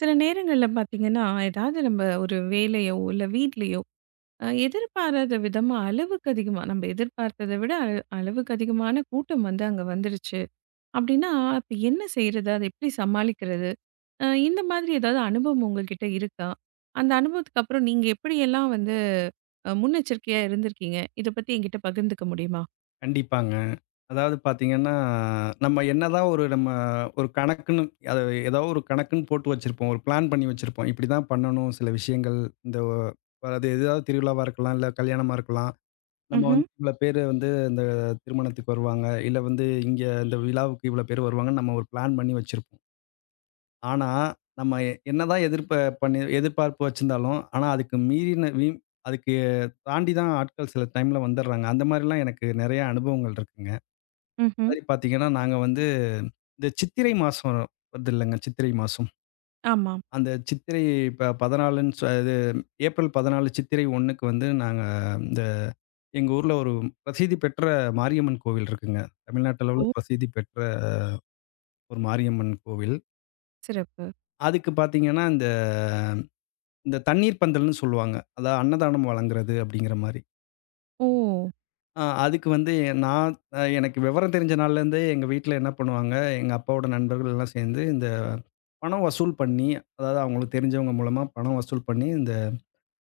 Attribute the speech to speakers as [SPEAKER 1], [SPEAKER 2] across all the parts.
[SPEAKER 1] சில நேரங்கள்ல பார்த்தீங்கன்னா, ஏதாவது நம்ம ஒரு வேலையோ, இல்ல வீட்லயோ எதிர்பாராத விதமா அளவுக்கு அதிகமா நம்ம எதிர்பார்த்தத விட அளவுக்கு அதிகமான கூட்டம் வந்து அங்க வந்துருச்சு. அப்டின்னா, அப்ப என்ன செய்றது? அத எப்டி சமாளிக்கிறது? இந்த மாதிரி ஏதாவது அனுபவம் உங்ககிட்ட இருக்கா? அந்த அனுபவத்துக்கு அப்புறம் நீங்க எப்படியெல்லாம் வந்து முன்னெச்சரிக்கையா இருந்திருக்கீங்க? இத பத்தி என்கிட்ட பகிர்ந்துக்க முடியுமா?
[SPEAKER 2] கண்டிப்பாங்க. அதாவது பார்த்தீங்கன்னா, நம்ம என்னதான் ஒரு நம்ம ஒரு கணக்குன்னு அத ஏதோ ஒரு கணக்குன்னு போட்டு வச்சிருப்போம். ஒரு பிளான் பண்ணி வச்சிருப்போம். இப்படிதான் பண்ணணும் சில விஷயங்கள். இந்த ஒ- அது ஏதாவது திருவிழாவா இருக்கலாம், இல்ல கல்யாணமா இருக்கலாம். நம்ம
[SPEAKER 1] ம்ஹ்ம்,
[SPEAKER 2] வந்து இவ்வளோ பேரு வந்து திருமணத்துக்கு வருவாங்க. இல்ல வந்து இங்க இந்த விழாவுக்கு இவ்வளோ பேர் வருவாங்கன்னு நம்ம ஒரு பிளான் பண்ணி வச்சிருப்போம். ஆனா, நம்ம என்னதான் எதிர்ப்ப பண்ணி எதிர்பார்ப்பு வச்சிருந்தாலும், ஆனா அதுக்கு மீறின வி அதுக்கு தாண்டி தான் ஆட்கள் சில டைம்ல வந்துடுறாங்க. அந்த மாரிலாம் எனக்கு நெறைய அனுபவங்கள் இருக்குங்க.
[SPEAKER 1] ம்ஹ்ம்.
[SPEAKER 2] மாதிரி பார்த்தீங்கன்னா, நாங்க வந்து இந்த சித்திரை மாசம் வருது இல்லங்க, சித்திரை மாசம்.
[SPEAKER 1] ஆமா.
[SPEAKER 2] அந்த சித்திரை ப 14ன்னு சொ இது ஏப்ரல் 14, சித்திரை 1க்கு வந்து நாங்க இந்த எங்க ஊர்ல ஒரு பிரசித்தி பெற்ற மாரியம்மன் கோவில் இருக்குங்க. தமிழ்நாட்டு அளவுல
[SPEAKER 1] ஓ!
[SPEAKER 2] பிரசித்தி பெற்ற ஒரு மாரியம்மன் கோவில்.
[SPEAKER 1] சிறப்பு.
[SPEAKER 2] அதுக்கு பார்த்தீங்கன்னா, இந்த இந்த தண்ணீர் பந்தல்ன்னு சொல்லுவாங்க. அதான் அன்னதானம் வழங்குறது அப்படிங்கிற மாரி.
[SPEAKER 1] ஓ!
[SPEAKER 2] அதுக்கு வந்து நான் எனக்கு விவரம் தெரிஞ்ச நாள்லேருந்தே எங்க வீட்ல என்ன பண்ணுவாங்க, எங்க அப்பாவோட நண்பர்கள் எல்லாம் சேர்ந்து இந்த பணம் வசூல் பண்ணி, அதாவது அவங்களுக்கு தெரிஞ்சவங்க மூலமா பணம் வசூல் பண்ணி, இந்த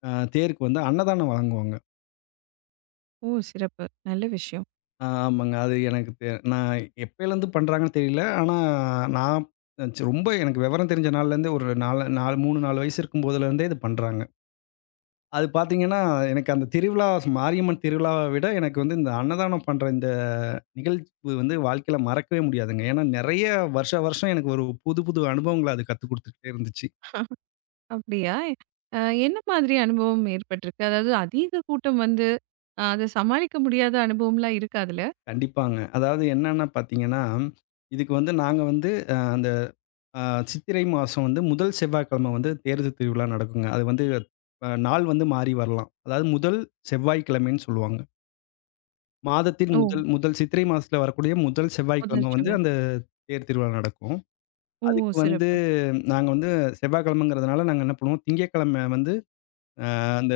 [SPEAKER 2] அ தேருக்கு வந்து அன்னதானம் வழங்குவாங்க.
[SPEAKER 1] ஓ! சிறப்பு. நல்ல விஷயம்.
[SPEAKER 2] ஆ ஆமாங்க. அது எனக்கு நான் எப்பயிலேருந்து பண்றாங்கன்னு தெரியல. ஆனா நான் ரொம்ப எனக்கு விவரம் தெரிஞ்ச நாள்லேருந்தே ஒரு நாலு நாலு 3, 4 வயசு இருக்கும்போதுலேருந்தே இது பண்றாங்க. அது பார்த்தீங்கன்னா, எனக்கு அந்த திருவிழா மாரியம்மன் திருவிழாவ விட எனக்கு வந்து இந்த அன்னதானம் பண்ற இந்த நிகழ்வு வந்து வாழ்க்கையில மறக்கவே முடியாதுங்க. ஏன்னா, நெறைய வருஷா வருஷம் எனக்கு ஒரு புது புது அனுபவங்கள அது கத்துக் குடுத்துக்கிட்டே இருந்துச்சு.
[SPEAKER 1] அப்படியா? அ என்ன மாதிரி அனுபவம் ஏற்பட்டிருக்கு? அதாவது அதீத கூட்டம் வந்து, அத சமாளிக்க முடியாத அனுபவம்லாம் இருக்கா அதுல?
[SPEAKER 2] கண்டிப்பாங்க. அதாவது என்னன்னா பார்த்தீங்கன்னா, இதுக்கு வந்து நாங்க வந்து அ அந்த அ சித்திரை மாசம் வந்து முதல் செவ்வாய்க்கிழமை வந்து தேர்து திருவிழா நடக்குங்க. அது வந்து நாள் வந்து மாறி வரலாம். அதாவது முதல் செவ்வாய்க்கிழமைன்னு சொல்லுவாங்க. மாதத்தின்
[SPEAKER 1] ஓ!
[SPEAKER 2] முதல் முதல் சித்திரை மாசத்தில வரக்கூடிய முதல் செவ்வாய்க்கிழமை
[SPEAKER 1] முதல்
[SPEAKER 2] வந்து
[SPEAKER 1] சுவர்.
[SPEAKER 2] அந்த தேர் திருவிழா நடக்கும்.
[SPEAKER 1] ஓ!
[SPEAKER 2] அதுக்கு வந்து
[SPEAKER 1] சிறப்பு.
[SPEAKER 2] நாங்க வந்து செவ்வாய்க்கிழமைங்கிறதுனால நாங்க என்ன பண்ணுவோம், திங்கட்கிழமை வந்து அ அந்த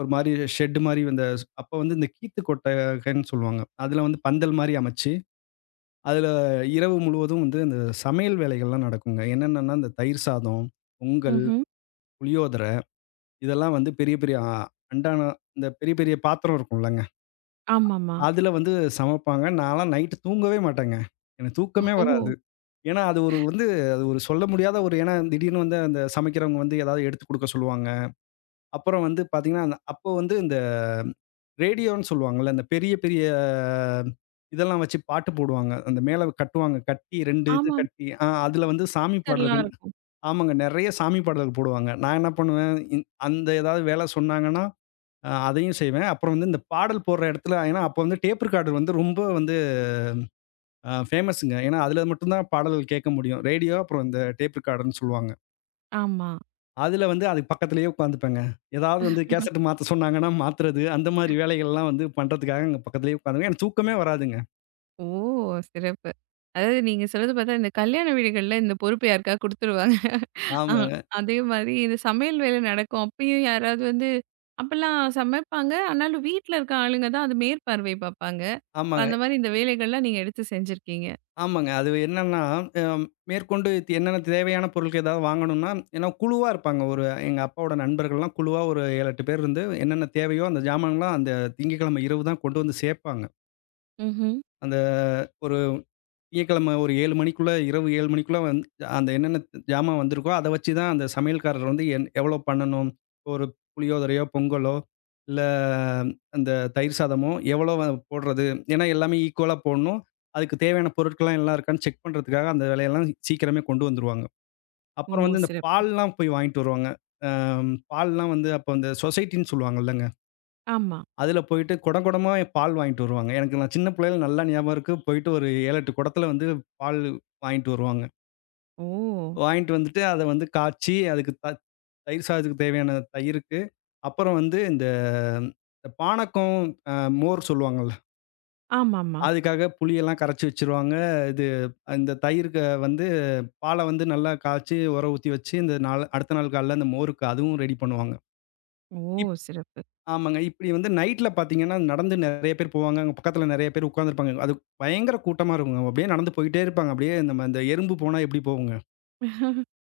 [SPEAKER 2] ஒரு மாரி ஷெட் மாரி அப்ப வந்து இந்த கீத்து கொட்டகைன்னு சொல்லுவாங்க. அதில வந்து பந்தல் மாரி அமைச்சு அதில இரவு முழுவதும் வந்து அந்த சமையல் வேலைகள்லாம் நடக்குங்க. என்னென்னன்னா, இந்த தயிர் சாதம், பொங்கல்,
[SPEAKER 1] ம்ஹ்ம்.
[SPEAKER 2] புளியோதரை இதெல்லாம் வந்து பெரிய பெரிய அண்டானம், இந்த பெரிய பெரிய பாத்திரம் இருக்கும்லங்க.
[SPEAKER 1] ஆமாமா.
[SPEAKER 2] அதில வந்து சமைப்பாங்க. நான்லாம் நைட்டு தூங்கவே மாட்டேங்க. எனக்கு தூக்கமே வராது.
[SPEAKER 1] ஓ!
[SPEAKER 2] ஏன்னா, அது ஒரு சொல்ல முடியாத ஒரு ஏன்னா திடீர்னு வந்து அந்த சமைக்கிறவங்க வந்து ஏதாவது எடுத்து குடுக்க சொல்லுவாங்க. அப்புறம் வந்து பார்த்தீங்கன்னா, அந்த அப்போ வந்து இந்த ரேடியோன்னு சொல்லுவாங்கல்ல. அந்த பெரிய பெரிய இதெல்லாம் வச்சு பாட்டு போடுவாங்க. அந்த மேல கட்டுவாங்க. கட்டி 2 இது
[SPEAKER 1] ஆமா.
[SPEAKER 2] கட்டி அதில வந்து சாமி
[SPEAKER 1] மீட்டர்லாம்
[SPEAKER 2] பாடல்கள்.
[SPEAKER 1] இருக்கும்.
[SPEAKER 2] ஆமாங்க. நெறைய சாமி பாடல்கள் போடுவாங்க. நான் என்ன பண்ணுவேன், அந்த ஏதாவது வேலை சொன்னாங்கன்னா, அதையும் செய்வேன். அப்புறம் வந்து இந்த பாடல் போடுற இடத்துல ஏன்னா அப்போ வந்து டேப் ரெக்கார்டர் வந்து ரொம்ப வந்து ஃபேமஸுங்க. ஏன்னா அதில மட்டும் தான் பாடல்கள் கேட்க முடியும். ரேடியோ அப்புறம் இந்த டேப் ரெக்கார்டர்ன்னு சொல்லுவாங்க.
[SPEAKER 1] ஆமா.
[SPEAKER 2] அதுல வந்து அதுக்கு பக்கத்திலேயே உட்காந்துப்பேங்க. ஏதாவது வந்து
[SPEAKER 1] ம்ஹும்.
[SPEAKER 2] கேசெட் மாத்த சொன்னாங்கன்னா மாத்துறது, அந்த மாரி வேலைகள்லாம் வந்து பண்றதுக்காக அங்க பக்கத்திலேயே உட்காந்துருவேன். எனக்கு தூக்கமே வராதுங்க.
[SPEAKER 1] ஓ! சிறப்பு. அதாவது நீங்க சொல்றது பார்த்தா, இந்த கல்யாண வீடுகள்ல இந்த பொறுப்பு யாருக்கா குடுத்துருவாங்க. ஆ,
[SPEAKER 2] ஆமாங்க,
[SPEAKER 1] அதே மாரி இது சமையல் வேலை நடக்கும். அப்பயும் யாராவது வந்து அப்பலாம் சமைப்பாங்க. ஆனாலும் வீட்ல இருக்க ஆளுங்க தான் அது மேற்பார்வை பார்ப்பாங்க. அப்ப
[SPEAKER 2] ஆமாங்க,
[SPEAKER 1] அந்த மாரி இந்த வேலைகள்லாம் நீங்க எடுத்து செஞ்சிருக்கீங்க.
[SPEAKER 2] ஆமாங்க. அது என்னன்னா, அம் மேற்கொண்டு என்னென்ன தேவையான பொருட்கள் ஏதாவது வாங்கணும்னா, ஏன்னா குழுவா இருப்பாங்க. எங்க அப்பாவோட நண்பர்கள்லாம் குழுவா ஒரு 7, 8 பேர் இருந்து என்னென்ன தேவையோ அந்த ஜாமான்லாம் அந்த திங்கட்கிழமை இரவு தான் கொண்டு வந்து சேர்ப்பாங்க.
[SPEAKER 1] ம்ஹ்ம்.
[SPEAKER 2] அந்த திங்கட்கிழமை ஒரு 7 மணிக்குள்ள, இரவு 7 மணிக்குள்ள வந்து அந்த என்னென்ன ஜாமான் வந்திருக்கோ, அத வச்சு தான் அந்த சமையல்காரர் வந்து எவ்வளோ பண்ணணும்? ஒரு புளியோதரையோ, பொங்கலோ, இல்ல அந்த தயிர் சாதமோ எவ்வளோ போடுறது? ஏன்னா எல்லாமே ஈக்குவலா போடணும். அதுக்கு தேவையான பொருட்கள்லாம் எல்லாம் இருக்கான்னு செக் பண்றதுக்காக அந்த வேலையெல்லாம் சீக்கிரமே கொண்டு வந்துருவாங்க.
[SPEAKER 1] ஓ!
[SPEAKER 2] அப்புறம் வந்து இந்த
[SPEAKER 1] சிறப்பு.
[SPEAKER 2] பால்லாம் போய் வாங்கிட்டு வருவாங்க. அ பால்லாம் வந்து அப்போ அந்த சொசைட்டின்னு சொல்லுவாங்கல்லங்க.
[SPEAKER 1] ஆமா.
[SPEAKER 2] அதில போயிட்டு குடம் குடமா பால் வாங்கிட்டு வருவாங்க. எனக்கு நான் சின்ன பிள்ளையில நல்லா ஞாபகம் இருக்கு. போயிட்டு ஒரு 7, 8 குடத்தில வந்து பால் வாங்கிட்டு வருவாங்க.
[SPEAKER 1] ஓ!
[SPEAKER 2] வாங்கிட்டு வந்துட்டு அத வந்து காய்ச்சி அதுக்கு தயிர் சாதத்துக்கு தேவையான தயிருக்கு, அப்புறம் வந்து இந்த பானகம், அ மோர் சொல்லுவாங்கல்ல.
[SPEAKER 1] ஆமாமா.
[SPEAKER 2] அதுக்காக புளியெல்லாம் கரைச்சு வச்சுருவாங்க. இது இந்த தயிருக்கு வந்து பால வந்து நல்லா காய்ச்சி, உர ஊத்தி வச்சு, இந்த நாள் அடுத்த நாள் காலைல அந்த மோருக்கு அதுவும் ரெடி பண்ணுவாங்க.
[SPEAKER 1] ஓ! சிறப்பு.
[SPEAKER 2] ஆமாங்க. இப்டி வந்து நைட்ல பார்த்தீங்கன்னா, நடந்து நெறைய பேர் போவாங்க. அங்க பக்கத்துல நெறைய பேர் உட்கார்ந்திருப்பாங்க. அது பயங்கர கூட்டமா இருக்குங்க. அப்டியே நடந்து போயிட்டே இருப்பாங்க. அப்டியே நம்ம அந்த எறும்பு போனா எப்டி போகுங்க?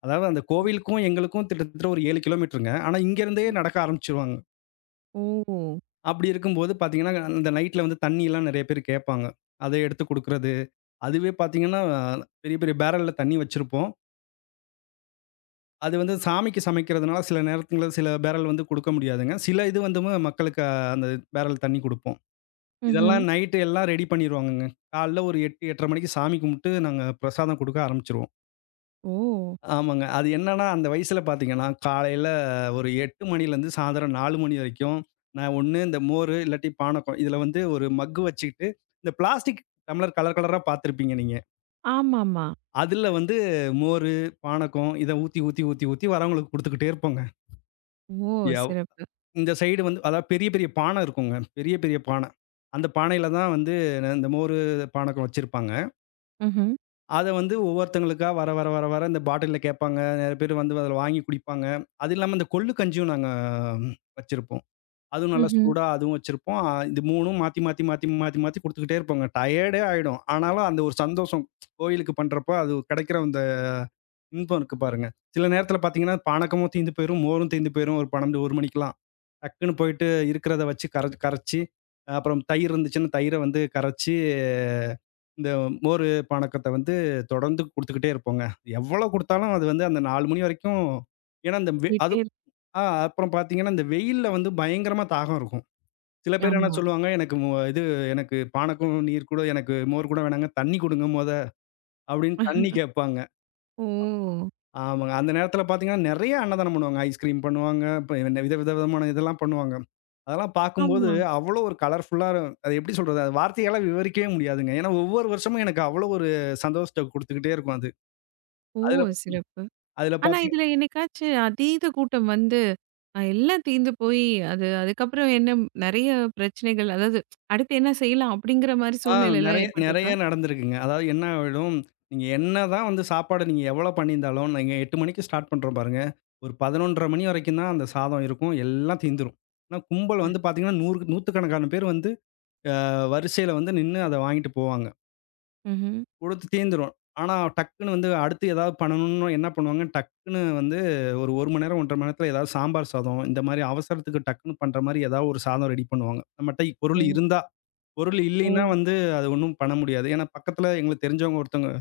[SPEAKER 2] அதாவது அந்த கோவிலுக்கும், எங்களுக்கும் கிட்டத்தட்ட ஒரு 7 கிலோமீட்டருங்க. ஆனா இங்கருந்தே நடக்க ஆரம்பிச்சுருவாங்க.
[SPEAKER 1] ஓ!
[SPEAKER 2] அப்டி இருக்கும்போது பார்த்தீங்கன்னா, அந்த நைட்ல வந்து தண்ணிலாம் நெறைய பேர் கேட்பாங்க. அத எடுத்து குடுக்குறது. அதுவே பார்த்தீங்கன்னா, பெரிய பெரிய பேரல்ல தண்ணி வச்சிருப்போம். அது வந்து சாமிக்கு சமைக்கிறதுனால சில நேரத்துல சில பேரல் வந்து குடுக்க முடியாதுங்க. சில இது வந்து மக்களுக்கு அந்த பேரல் தண்ணி குடுப்போம்.
[SPEAKER 1] ம்ஹ்ம்.
[SPEAKER 2] இதெல்லாம் நைட்டு எல்லாம் ரெடி பண்ணிருவாங்கங்க. காலைல ஒரு 8, 8:30 மணிக்கு சாமி கும்பிட்டு நாங்க பிரசாதம் குடுக்க ஆரம்பிச்சுருவோம்.
[SPEAKER 1] ஓ!
[SPEAKER 2] ஆமாங்க. அது என்னன்னா, அந்த வயசுல பார்த்தீங்கன்னா, காலையில ஒரு 8 மணிலேருந்து சாயந்தரம் 4 மணி வரைக்கும், நான் ஒண்ணு இந்த மோரு இல்லாட்டி பானகம் இதில வந்து ஒரு மக்கு வச்சுக்கிட்டு, இந்த பிளாஸ்டிக் டம்ளர் கலர் கலரா பார்த்துருப்பீங்க நீங்க.
[SPEAKER 1] ஆமாமா.
[SPEAKER 2] அதில வந்து மோரு, பானகம் இத ஊத்தி, ஊத்தி, ஊத்தி, ஊத்தி வரவங்களுக்கு குடுத்துக்கிட்டே இருப்போங்க.
[SPEAKER 1] ஓ!
[SPEAKER 2] எவ்
[SPEAKER 1] சிறப்பு.
[SPEAKER 2] இந்த சைடு வந்து அதாவது பெரிய பெரிய பானை இருக்குங்க. பெரிய பெரிய பானை. அந்த பானையில தான் வந்து இந்த மோரு, பானகம் வச்சிருப்பாங்க.
[SPEAKER 1] ம்ஹ்ம்.
[SPEAKER 2] அத வந்து ஒவ்வொருத்தவங்களுக்கா வர, வர, வர, வர இந்த பாட்டில்ல கேட்பாங்க. நெறைய பேர் வந்து அதில வாங்கி குடிப்பாங்க. அது இல்லாம இந்த கொள்ளு கஞ்சியும் நாங்க வச்சிருப்போம். அதுவும் நல்லா
[SPEAKER 1] ம்ஹ்ம்.
[SPEAKER 2] சூடா அதுவும் வச்சிருப்போம். இது 3ம் மாத்தி, மாத்தி, மாத்தி, மாத்தி, மாத்தி குடுத்துக்கிட்டே இருப்போங்க. டயர்டே ஆயிடும். ஆனாலும் அந்த ஒரு சந்தோஷம், கோயிலுக்கு பண்றப்போ அது கிடைக்கிற அந்த இன்பம் இருக்கு பாருங்க. சில நேரத்தில பார்த்தீங்கன்னா, பானகமும் தீர்ந்து போயிரும், மோரும் தீர்ந்து போயிரும் ஒரு 12:00, 1:00 மணிக்கெல்லாம். டக்குன்னு போயிட்டு இருக்கிறத வச்சு கரைச்சு, அப்புறம் தயிர் இருந்துச்சுன்னா, தயிர வந்து கரைச்சு இந்த மோரு, பானக்கத்த வந்து தொடர்ந்து குடுத்துக்கிட்டே இருப்போங்க. எவ்வளோ குடுத்தாலும் அது வந்து அந்த 4 மணி வரைக்கும் ஏன்னா அந்த வெ அது
[SPEAKER 1] போயிட்டே இருக்கு.
[SPEAKER 2] ஆ அப்புறம் பார்த்தீங்கன்னா, இந்த வெயில்ல வந்து பயங்கரமா தாகம் இருக்கும். சில பேர் என்ன
[SPEAKER 1] ஆமா.
[SPEAKER 2] சொல்லுவாங்க, "எனக்கு மு இது எனக்கு பானகம், நீர் கூட எனக்கு மோர் கூட வேணாங்க. தண்ணி குடுங்க மொத" அப்படின்னு தண்ணி கேட்பாங்க.
[SPEAKER 1] ஓ!
[SPEAKER 2] ஆமாங்க. அந்த நேரத்தில பார்த்தீங்கன்னா, நெறைய அன்னதானம் பண்ணுவாங்க. ஐஸ்கிரீம் பண்ணுவாங்க. இப்ப என்ன வித வித விதமான இதெல்லாம் பண்ணுவாங்க. அதெல்லாம் பார்க்கும்போது,
[SPEAKER 1] ஆமா.
[SPEAKER 2] அவ்வளோ ஒரு கலர்ஃபுல்லா அது எப்படி சொல்றது? அது வார்த்தையால விவரிக்கவே முடியாதுங்க. ஏன்னா, ஒவ்வொரு வருஷமும் எனக்கு அவ்வளோ ஒரு சந்தோஷத்த குடுத்துக்கிட்டே இருக்கும் அது.
[SPEAKER 1] ஓ!
[SPEAKER 2] அதுல
[SPEAKER 1] சிறப்பு.
[SPEAKER 2] அதுல
[SPEAKER 1] ஆனா,
[SPEAKER 2] பார்த்தீங்க
[SPEAKER 1] இதுல என்னைக்காச்சு அதீத கூட்டம் வந்து, எல்லாம் தீர்ந்து போயி, அது அதுக்கப்புறம் என்ன நெறைய பிரச்சனைகள், அதாவது அடுத்து என்ன செய்யலாம்? அப்படிங்கிற மாரி
[SPEAKER 2] ஆ
[SPEAKER 1] சூழ்நிலைலாம்
[SPEAKER 2] நெறைய நெறைய
[SPEAKER 1] ஏற்பட்டிருக்கா?
[SPEAKER 2] நடந்திருக்குங்க. அதாவது என்ன ஆயிடும், நீங்க என்னதான் வந்து சாப்பாடு நீங்க எவ்வளோ பண்ணியிருந்தாலும், நீங்க 8 மணிக்கு ஸ்டார்ட் பண்றோம் பாருங்க. ஒரு 11:30 மணி வரைக்கும் தான் அந்த சாதம் இருக்கும். எல்லாம் தீந்துரும். ஆனா, கும்பல்
[SPEAKER 1] அ.
[SPEAKER 2] வந்து பார்த்தீங்கன்னா, 100க்கணக்கான பேர் வந்து அ வரிசையில வந்து நின்னு அத வாங்கிட்டு போவாங்க.
[SPEAKER 1] ம்ஹ்ம்.
[SPEAKER 2] குடுத்து தீர்ந்துரும். ஆனா, டக்குன்னு வந்து அடுத்து ஏதாவது பண்ணணும்னு என்ன பண்ணுவாங்க, டக்குன்னு வந்து ஒரு 1 மணி நேரம், 1 1/2 மணி நேரத்தில ஏதாவது சாம்பார் சாதம், இந்த மாரி அவசரத்துக்கு டக்குன்னு பண்ற மாரி ஏதாவது ஒரு சாதம் ரெடி பண்ணுவாங்க. நம்மட்ட பொருள்
[SPEAKER 1] ஓ!
[SPEAKER 2] இருந்தா. பொருள்
[SPEAKER 1] ஓ!
[SPEAKER 2] இல்லைன்னா வந்து அது ஒண்ணும் பண்ண முடியாது. ஏன்னா, பக்கத்தில எங்களுக்கு தெரிஞ்சவங்க ஒருத்தவங்க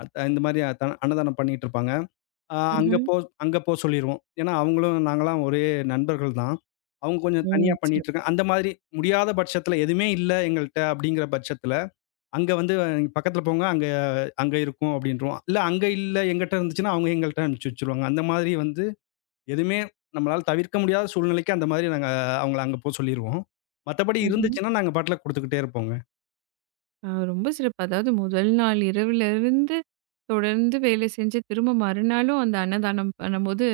[SPEAKER 2] இந்த மாரி அ த அன்னதானம் பண்ணிட்டு இருப்பாங்க. அ அங்க
[SPEAKER 1] ம்ஹ்ம்.
[SPEAKER 2] போ அங்க போ சொல்லிருவோம். ஏன்னா, அவங்களும் நாங்கலாம் ஒரே நண்பர்கள் தான். அவங்க கொஞ்சம்
[SPEAKER 1] ம்.
[SPEAKER 2] தனியா பண்ணிட்டு
[SPEAKER 1] சிறப்பு.
[SPEAKER 2] இருக்காங்க. அந்த மாதிரி முடியாத பட்சத்தில எதுவுமே இல்ல எங்கள்ட்ட அப்படிங்கிற பட்சத்தில அங்க வந்து பக்கத்துல போங்க. அங்க அங்க இருக்கும் அப்டின்ருவோம். இல்ல அங்க இல்ல என்கிட்ட இருந்துச்சுன்னா, அவங்க எங்கள்ட்ட அனுப்பிச்சு வச்சுருவாங்க. அந்த மாதிரி வந்து எதுவுமே நம்மளால தவிர்க்க முடியாத சூழ்நிலைக்கு அந்த மாதிரி நாங்க அவங்கள அங்க போ சொல்லிருவோம். மத்தபடி
[SPEAKER 1] ம்ஹ்ம்.
[SPEAKER 2] இருந்துச்சுன்னா, நாங்க பாட்டுல குடுத்துக்கிட்டே இருப்போங்க.
[SPEAKER 1] ரொம்ப சிறப்பு. அதாவது முதல் நாள் இரவிலிருந்து தொடர்ந்து வேலை செஞ்சு, திரும்ப மறுநாளும் அந்த அன்னதானம் பண்ணும்போது,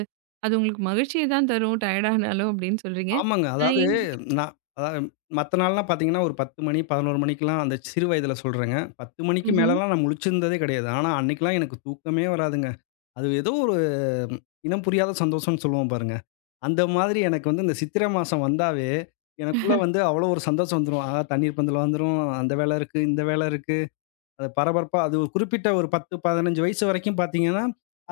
[SPEAKER 1] அது உங்களுக்கு மகிழ்ச்சிய தான் தரும், டயர்ட் ஆனாலும் அப்படின்னு சொல்றீங்க.
[SPEAKER 2] ஆமாங்க.
[SPEAKER 1] அ எங்
[SPEAKER 2] நான் அதாவது மத்த நாள்லாம் பார்த்தீங்கன்னா, ஒரு 10 மணி, 11 மணிக்கெல்லாம் அந்த சிறு வயதுல சொல்றேங்க. 10 மணிக்கு
[SPEAKER 1] ம்ஹ்ம்.
[SPEAKER 2] மேலலாம் நான் முழிச்சிருந்ததே கிடையாது. ஆனா, அன்னைக்கெல்லாம் எனக்கு தூக்கமே வராதுங்க. அது ஏதோ ஒரு இனம் புரியாத சந்தோஷம்னு சொல்லுவோம் பாருங்க. அந்த மாதிரி எனக்கு வந்து இந்த சித்திரை மாசம் வந்தாவே, எனக்குள்ள வந்து அவ்வளோ ஒரு சந்தோஷம் வந்துரும். ஆஹா! தண்ணீர் பந்தல் வந்துரும். அந்த வேல இருக்கு, இந்த வேல இருக்கு. அது பரபரப்பா அது ஒரு குறிப்பிட்ட ஒரு 10, 15 வயசு வரைக்கும் பார்த்தீங்கன்னா,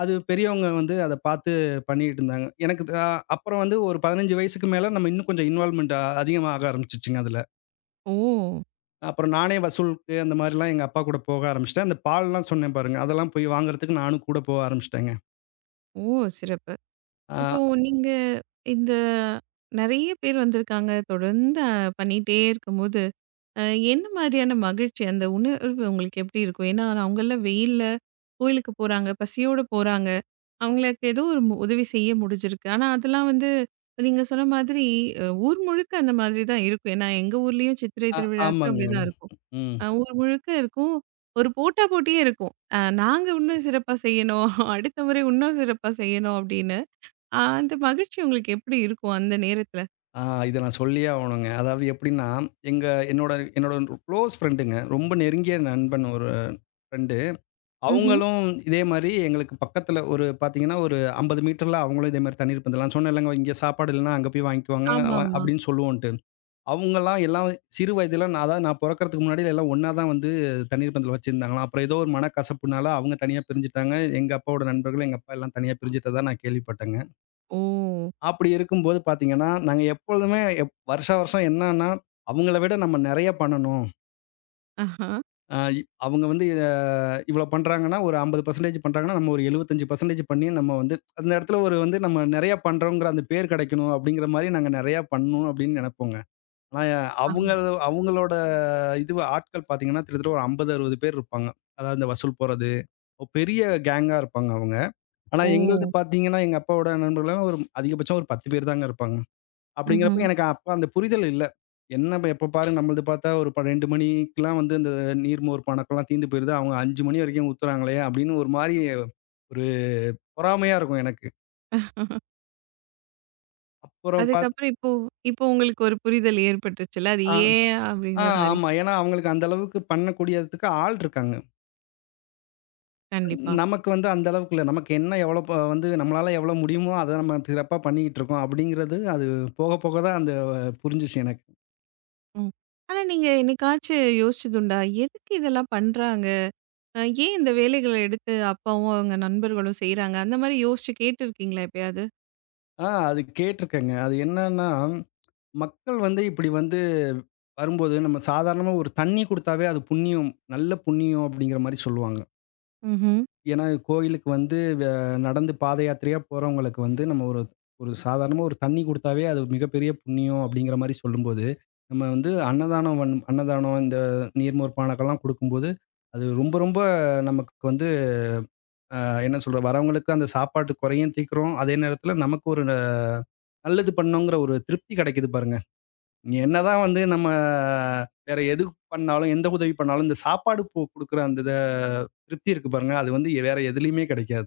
[SPEAKER 2] அது பெரியவங்க வந்து அத பார்த்து பண்ணிட்டு இருந்தாங்க. எனக்கு த அப்புறம் வந்து ஒரு 15 வயசுக்கு மேல நம்ம இன்னும் கொஞ்சம் இன்வால்வ்மென்ட் அதிகமா ஆக ஆரம்பிச்சுச்சுங்க அதுல.
[SPEAKER 1] ஓ!
[SPEAKER 2] அப்புறம் நானே வசூலுக்கு அந்த மாரிலாம் எங்க அப்பா கூட போக ஆரம்பிச்சுட்டேன். அந்த பால்லாம் சொன்னேன் பாருங்க, அதெல்லாம் போய் வாங்குறதுக்கு நானும் கூட போக ஆரம்பிச்சுட்டேங்க.
[SPEAKER 1] ஓ! சிறப்பு. இப்போ
[SPEAKER 2] ஆ,
[SPEAKER 1] நீங்க இந்த நெறைய பேர் வந்திருக்காங்க. தொடர்ந்து பண்ணிட்டே இருக்கும்போது, அ என்ன மாதிரியான மகிழ்ச்சி அந்த உணர்வு உங்களுக்கு எப்படி இருக்கும்? ஏன்னா, அவங்கலாம் வெயில்ல கோயிலுக்கு போறாங்க, பசியோட போறாங்க. அவங்களுக்கு ஏதோ ஒரு உதவி செய்ய முடிஞ்சிருக்கு. ஆனா, அதெல்லாம் வந்து நீங்க சொன்ன மாதிரி ஊர் முழுக்க அந்த மாதிரி தான் இருக்கும். ஏன்னா, எங்க ஊர்லயும் சித்திரை
[SPEAKER 2] ஆ
[SPEAKER 1] திருவிழாக்கு
[SPEAKER 2] ஆமாங்க.
[SPEAKER 1] அப்படிதான் இருக்கும்.
[SPEAKER 2] ம்.
[SPEAKER 1] ஊர் முழுக்க இருக்கும். ஒரு போட்டா போட்டியே இருக்கும். நாங்க இன்னும் சிறப்பா செய்யணும். அடுத்த முறை இன்னும் சிறப்பா செய்யணும் அப்படின்னு. ஆ அந்த மகிழ்ச்சி உங்களுக்கு எப்படி இருக்கும் அந்த நேரத்துல?
[SPEAKER 2] ஆ இத நான் சொல்லியே ஆவணுங்க. அதாவது எப்படின்னா, எங்க என்னோட என்னோட குளோஸ் ஃப்ரெண்டுங்க. ரொம்ப நெருங்கிய நண்பன் ஒரு ஃப்ரெண்டு.
[SPEAKER 1] ம்ஹ்ம்.
[SPEAKER 2] அவங்களும் இதே மாரி எங்களுக்கு பக்கத்துல ஒரு பார்த்தீங்கன்னா, ஒரு 50 மீட்டர்ல அவங்களும் இதே மாரி தண்ணீர் பந்தல் நான் சொன்னேன் இல்லங்க, இங்க சாப்பாடு இல்லன்னா அங்க போய் வாங்கிக்குவாங்க
[SPEAKER 1] ஆமாமா.
[SPEAKER 2] அப்படின்னு சொல்லுவோன்ட்டு. அவங்கலாம் எல்லாம் சிறு வயதில நான் அதாவது நான் பொறக்கறதுக்கு முன்னாடி எல்லாம் ஒண்ணா தான் வந்து தண்ணீர் பந்தல் வச்சிருந்தாங்களாம். அப்புறம் ஏதோ ஒரு மனக்கசப்புனால அவங்க தனியா பிரிஞ்சுட்டாங்க. எங்க அப்பாவோட நண்பர்கள், எங்க அப்பா எல்லாம் தனியா பிரிஞ்சுட்டதா நான் கேள்விப்பட்டேங்க.
[SPEAKER 1] ஓ!
[SPEAKER 2] அப்படி இருக்கும்போது பார்த்தீங்கன்னா, நாங்க எப்பொழுதுமே வருஷா வருஷம் என்னன்னா, அவங்கள விட நம்ம நெறைய பண்ணணும்.
[SPEAKER 1] ஆஹா.
[SPEAKER 2] அ இ அவங்க வந்து இவ்வளோ பண்றாங்கன்னா, ஒரு 50% பண்றாங்கன்னா, நம்ம ஒரு 75% பண்ணி நம்ம வந்து அந்த இடத்துல ஒரு வந்து நம்ம நெறைய பண்றோங்கிற அந்த பேர் கிடைக்கணும் அப்படிங்கிற மாரி நாங்க நெறையா பண்ணணும் அப்படின்னு நெனைப்போங்க. ஆனா
[SPEAKER 1] ஆமா.
[SPEAKER 2] அவங்க அவங்களோட இது ஆட்கள் பார்த்தீங்கன்னா, கிட்டத்தட்ட ஒரு 50, 60 பேர் இருப்பாங்க. அதாவது இந்த வசூல் போறது, ஒரு பெரிய கேங்கா இருப்பாங்க அவங்க. ஆனா
[SPEAKER 1] ஓ!
[SPEAKER 2] எங்களுது பார்த்தீங்கன்னா, எங்க அப்பாவோட நண்பர்கள்லாம் ஒரு அதிகபட்சம் ஒரு 10 பேர் தாங்க இருப்பாங்க. அப்படிங்கிறப்ப
[SPEAKER 1] ம்ஹ்ம்.
[SPEAKER 2] எனக்கு அப்ப அந்த புரிதல் இல்ல. என்ன ப எப்ப பாரு நம்மளது பார்த்தா ஒரு 2 மணிக்கெல்லாம் வந்து அந்த நீர்மோர் பானக்கம்லாம் தீர்ந்து போயிருது. அவங்க 5 மணி வரைக்கும் ஊத்துறாங்களே அப்படின்னு ஒரு மாரி ஒரு பொறாமையா இருக்கும் எனக்கு. அப்புறம் பாத்
[SPEAKER 1] அதுக்கப்புறம் இப்போ இப்போ உங்களுக்கு ஒரு புரிதல் ஏற்பட்டுருச்சுல்ல. அது
[SPEAKER 2] ஆ
[SPEAKER 1] ஏன்
[SPEAKER 2] ஆ
[SPEAKER 1] அப்படிங்கிற மாரி.
[SPEAKER 2] ஆமா. ஏன்னா அவங்களுக்கு அந்த அளவுக்கு பண்ணக்கூடியதுக்கு ஆள் இருக்காங்க.
[SPEAKER 1] கண்டிப்பா.
[SPEAKER 2] நமக்கு வந்து அந்த அளவுக்கு இல்ல. நமக்கு என்ன எவ்வளோ வந்து நம்மளால எவ்வளோ முடியுமோ அத நம்ம சிறப்பா பண்ணிக்கிட்டு இருக்கோம் அப்படிங்கிறது அது போக போக தான் அந்த புரிஞ்சுச்சு எனக்கு.
[SPEAKER 1] ம். ஆனா நீங்க என்னைக்காச்சு யோசிச்சதுண்டா? எதுக்கு இதெல்லாம் பண்றாங்க? ஏன் இந்த வேலைகள எடுத்து அப்பாவும், அவங்க நண்பர்களும் செய்றாங்க? அந்த மாரி யோசிச்சு கேட்டுருக்கீங்களா எப்பயாவது?
[SPEAKER 2] ஆ அது கேட்டுருக்கேங்க. அது என்னன்னா, மக்கள் வந்து இப்படி வந்து வரும்போது, நம்ம சாதாரணமா ஒரு தண்ணி குடுத்தாவே அது புண்ணியம், நல்ல புண்ணியம் அப்படிங்கிற மாரி சொல்லுவாங்க.
[SPEAKER 1] ம்ஹ்ம்.
[SPEAKER 2] ஏன்னா, கோயிலுக்கு வந்து வ நடந்து பாத யாத்திரையா போறவங்களுக்கு வந்து நம்ம ஒரு ஒரு சாதாரணமா ஒரு தண்ணி குடுத்தாவே அது மிகப்பெரிய புண்ணியம் அப்படிங்கிற மாரி சொல்லும்போது, நம்ம வந்து அன்னதானம் இந்த நீர்மோர் பானக்கெல்லாம் குடுக்கும்போது, அது ரொம்ப ரொம்ப நமக்கு வந்து அ என்ன சொல்றது? வரவங்களுக்கு அந்த சாப்பாட்டு குறையும் தீர்க்கிறோம். அதே நேரத்தில நமக்கு ஒரு நல்லது பண்ணோங்கிற ஒரு திருப்தி கிடைக்குது பாருங்க. நீங்க என்னதான் வந்து நம்ம வேற எது பண்ணாலும், எந்த உதவி பண்ணாலும், இந்த சாப்பாடு போ குடுக்குற அந்த இத திருப்தி இருக்கு பாருங்க. அது வந்து வேற எதுலயுமே கிடைக்காது.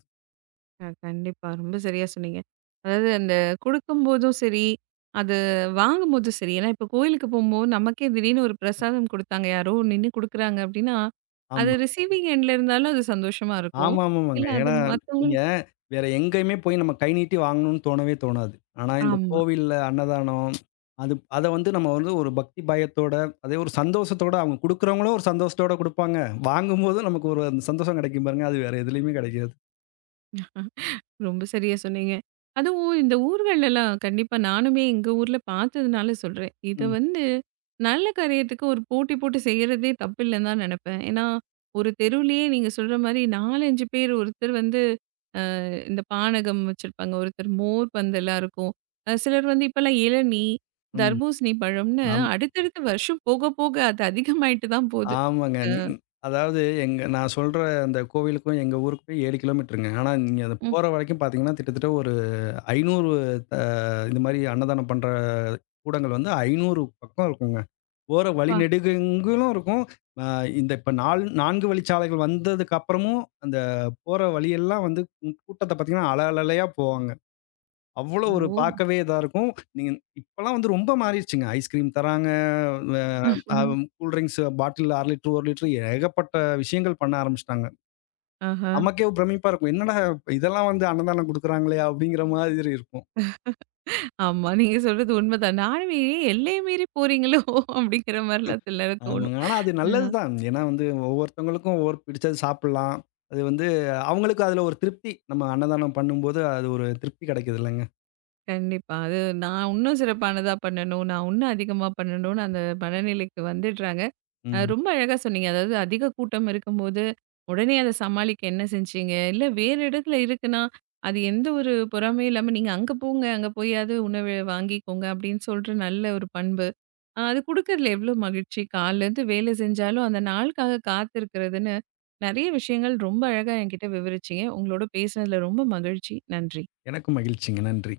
[SPEAKER 1] கண்டிப்பா. ரொம்ப சரியா சொன்னீங்க. அதாவது அந்த குடுக்கும்போதும் சரி, அது வாங்கும்போதும் சரி. ஏன்னா இப்போ கோயிலுக்கு போம்போது நமக்கே திடீர்னு ஒரு பிரசாதம் குடுத்தாங்க. யாரோ நின்னு குடுக்குறாங்க அப்டின்னா, அது
[SPEAKER 2] ஆமா.
[SPEAKER 1] ரிசீவிங் எண்ட்ல இருந்தாலும் அது சந்தோஷமா இருக்கும்.
[SPEAKER 2] ஆமாமாமாங்க.
[SPEAKER 1] இல்ல அது
[SPEAKER 2] ஏன்னா நீங்க
[SPEAKER 1] மத்தவங்களுக்கு
[SPEAKER 2] வேற எங்கேயுமே போய் நம்ம கை நீட்டி வாங்கணும்னு தோணவே தோணாது. ஆனா இந்த
[SPEAKER 1] ஆமா.
[SPEAKER 2] கோவில்ல அன்னதானம், அத வந்து நம்ம வந்து ஒரு பக்தி பயத்தோட, அதே ஒரு சந்தோஷத்தோட அவங்க குடுக்குறவங்களும் ஒரு சந்தோஷத்தோட குடுப்பாங்க. வாங்கும்போதும் நமக்கு ஒரு அந்த சந்தோஷம் கிடைக்கும் பாருங்க. அது வேற எதுலயுமே கிடைக்காது.
[SPEAKER 1] ரொம்ப சரியா சொன்னீங்க. அதுவும் இந்த ஊர்கள்லலாம் கண்டிப்பா நானுமே எங்க ஊர்ல பார்த்ததுனால சொல்றேன். இத
[SPEAKER 2] ம்.
[SPEAKER 1] வந்து நல்ல காரியத்துக்கு ஒரு போட்டி போட்டு செய்றதே தப்பில்லன்னு தான் நெனப்பேன். ஏன்னா, ஒரு தெருவுலயே நீங்க சொல்ற மாரி 4, 5 பேர் ஒருத்தர் வந்து இந்த பானகம் வச்சிருப்பாங்க. ஒருத்தர் மோர் பந்தெல்லாம் இருக்கும். சிலர் வந்து இப்பல்லாம் இளநீ,
[SPEAKER 2] ம்.
[SPEAKER 1] தர்பூசணி பழம்னு
[SPEAKER 2] ஆமா.
[SPEAKER 1] அடுத்தடுத்த வருஷம் போக போக அது அதிகமாயிட்டு தான் போது.
[SPEAKER 2] ஆமாங்க. அதாவது எங்க நான் சொல்ற அந்த கோவிலுக்கும், எங்க ஊருக்கும் 7 கிலோமீட்டருங்க. ஆனா, நீங்க அத
[SPEAKER 1] ம்.
[SPEAKER 2] போற வரைக்கும் பார்த்தீங்கன்னா, கிட்டத்தட்ட ஒரு 500 அ இந்த மாரி அன்னதானம் பண்ற கூடங்கள் வந்து 500 பக்கம் இருக்குங்க. போற வழி
[SPEAKER 1] ப்பா!
[SPEAKER 2] நெடுகெங்கிலும் இருக்கும். அ இந்த இப்ப 4 வழிச்சாலைகள் வந்ததுக்கு அப்புறமும், அந்த போற வழியெல்லாம் வந்து கூட்டத்த பார்த்தீங்கன்னா, அல அலையா போவாங்க. அவ்வளோ ஒரு
[SPEAKER 1] ஓ!
[SPEAKER 2] பார்க்கவே இதா இருக்கும். நீங்க இப்பலாம் வந்து ரொம்ப மாறிருச்சுங்க. ஐஸ்கிரீம் தராங்க. அ அ கூல் ட்ரிங்க்ஸ் பாட்டில்ல 1/2 லிட்டர், 1 லிட்டர் ஏகப்பட்ட விஷயங்கள் பண்ண ஆரம்பிச்சுட்டாங்க.
[SPEAKER 1] ஆஹா.
[SPEAKER 2] நமக்கே பிரமிப்பா இருக்கும். என்னடா இதெல்லாம் வந்து அன்னதானம் குடுக்குறாங்களே! அப்படிங்கிற மாதிரி இருக்கும்.
[SPEAKER 1] ஆமா. நீங்க சொல்றது உண்மதான். நானுமே எல்லைய மீறி போறீங்களோ! அப்படிங்கிற மாரிலாம் சிலர
[SPEAKER 2] ஆமாங்க.
[SPEAKER 1] தோணும்.
[SPEAKER 2] ஆனா அது நல்லது
[SPEAKER 1] ம்.
[SPEAKER 2] தான். ஏன்னா வந்து ஒவ்வொருத்தவங்களுக்கும் ஒவ்வொரு பிடிச்சது சாப்பிடலாம். அது வந்து அவங்களுக்கு அதுல ஒரு திருப்தி. நம்ம அன்னதானம் பண்ணும்போது அது ஒரு திருப்தி கிடைக்குது இல்லங்க.
[SPEAKER 1] கண்டிப்பா. அது நான் உன்னும் சிறப்பானதா பண்ணணும். நான் உன்னும் அதிகமா பண்ணணும்னு அந்த மனநிலைக்கு வந்துடுறாங்க.
[SPEAKER 2] ம்.
[SPEAKER 1] ரொம்ப அழகா சொன்னீங்க. அதாவது அதிக கூட்டம் இருக்கும்போது, உடனே அத சமாளிக்க என்ன செஞ்சீங்க? இல்ல வேறு இடத்துல இருக்குன்னா, அது எந்த ஒரு பொறாமையும் இல்லாம, "நீங்க அங்க போங்க. அங்க போயாவது உணவு வாங்கிக்கோங்க." அப்படின்னு சொல்ற நல்ல ஒரு பண்பு. அது குடுக்கறதுல எவ்ளோ மகிழ்ச்சி. காலைலேருந்து வேலை செஞ்சாலும், அந்த நாளுக்காக காத்திருக்கிறதுன்னு, நெறைய விஷயங்கள் ரொம்ப அழகா என்கிட்ட விவரிச்சீங்க. உங்களோட பேசுனதுல ரொம்ப மகிழ்ச்சி. நன்றி.
[SPEAKER 2] எனக்கும் மகிழ்ச்சிங்க. நன்றி.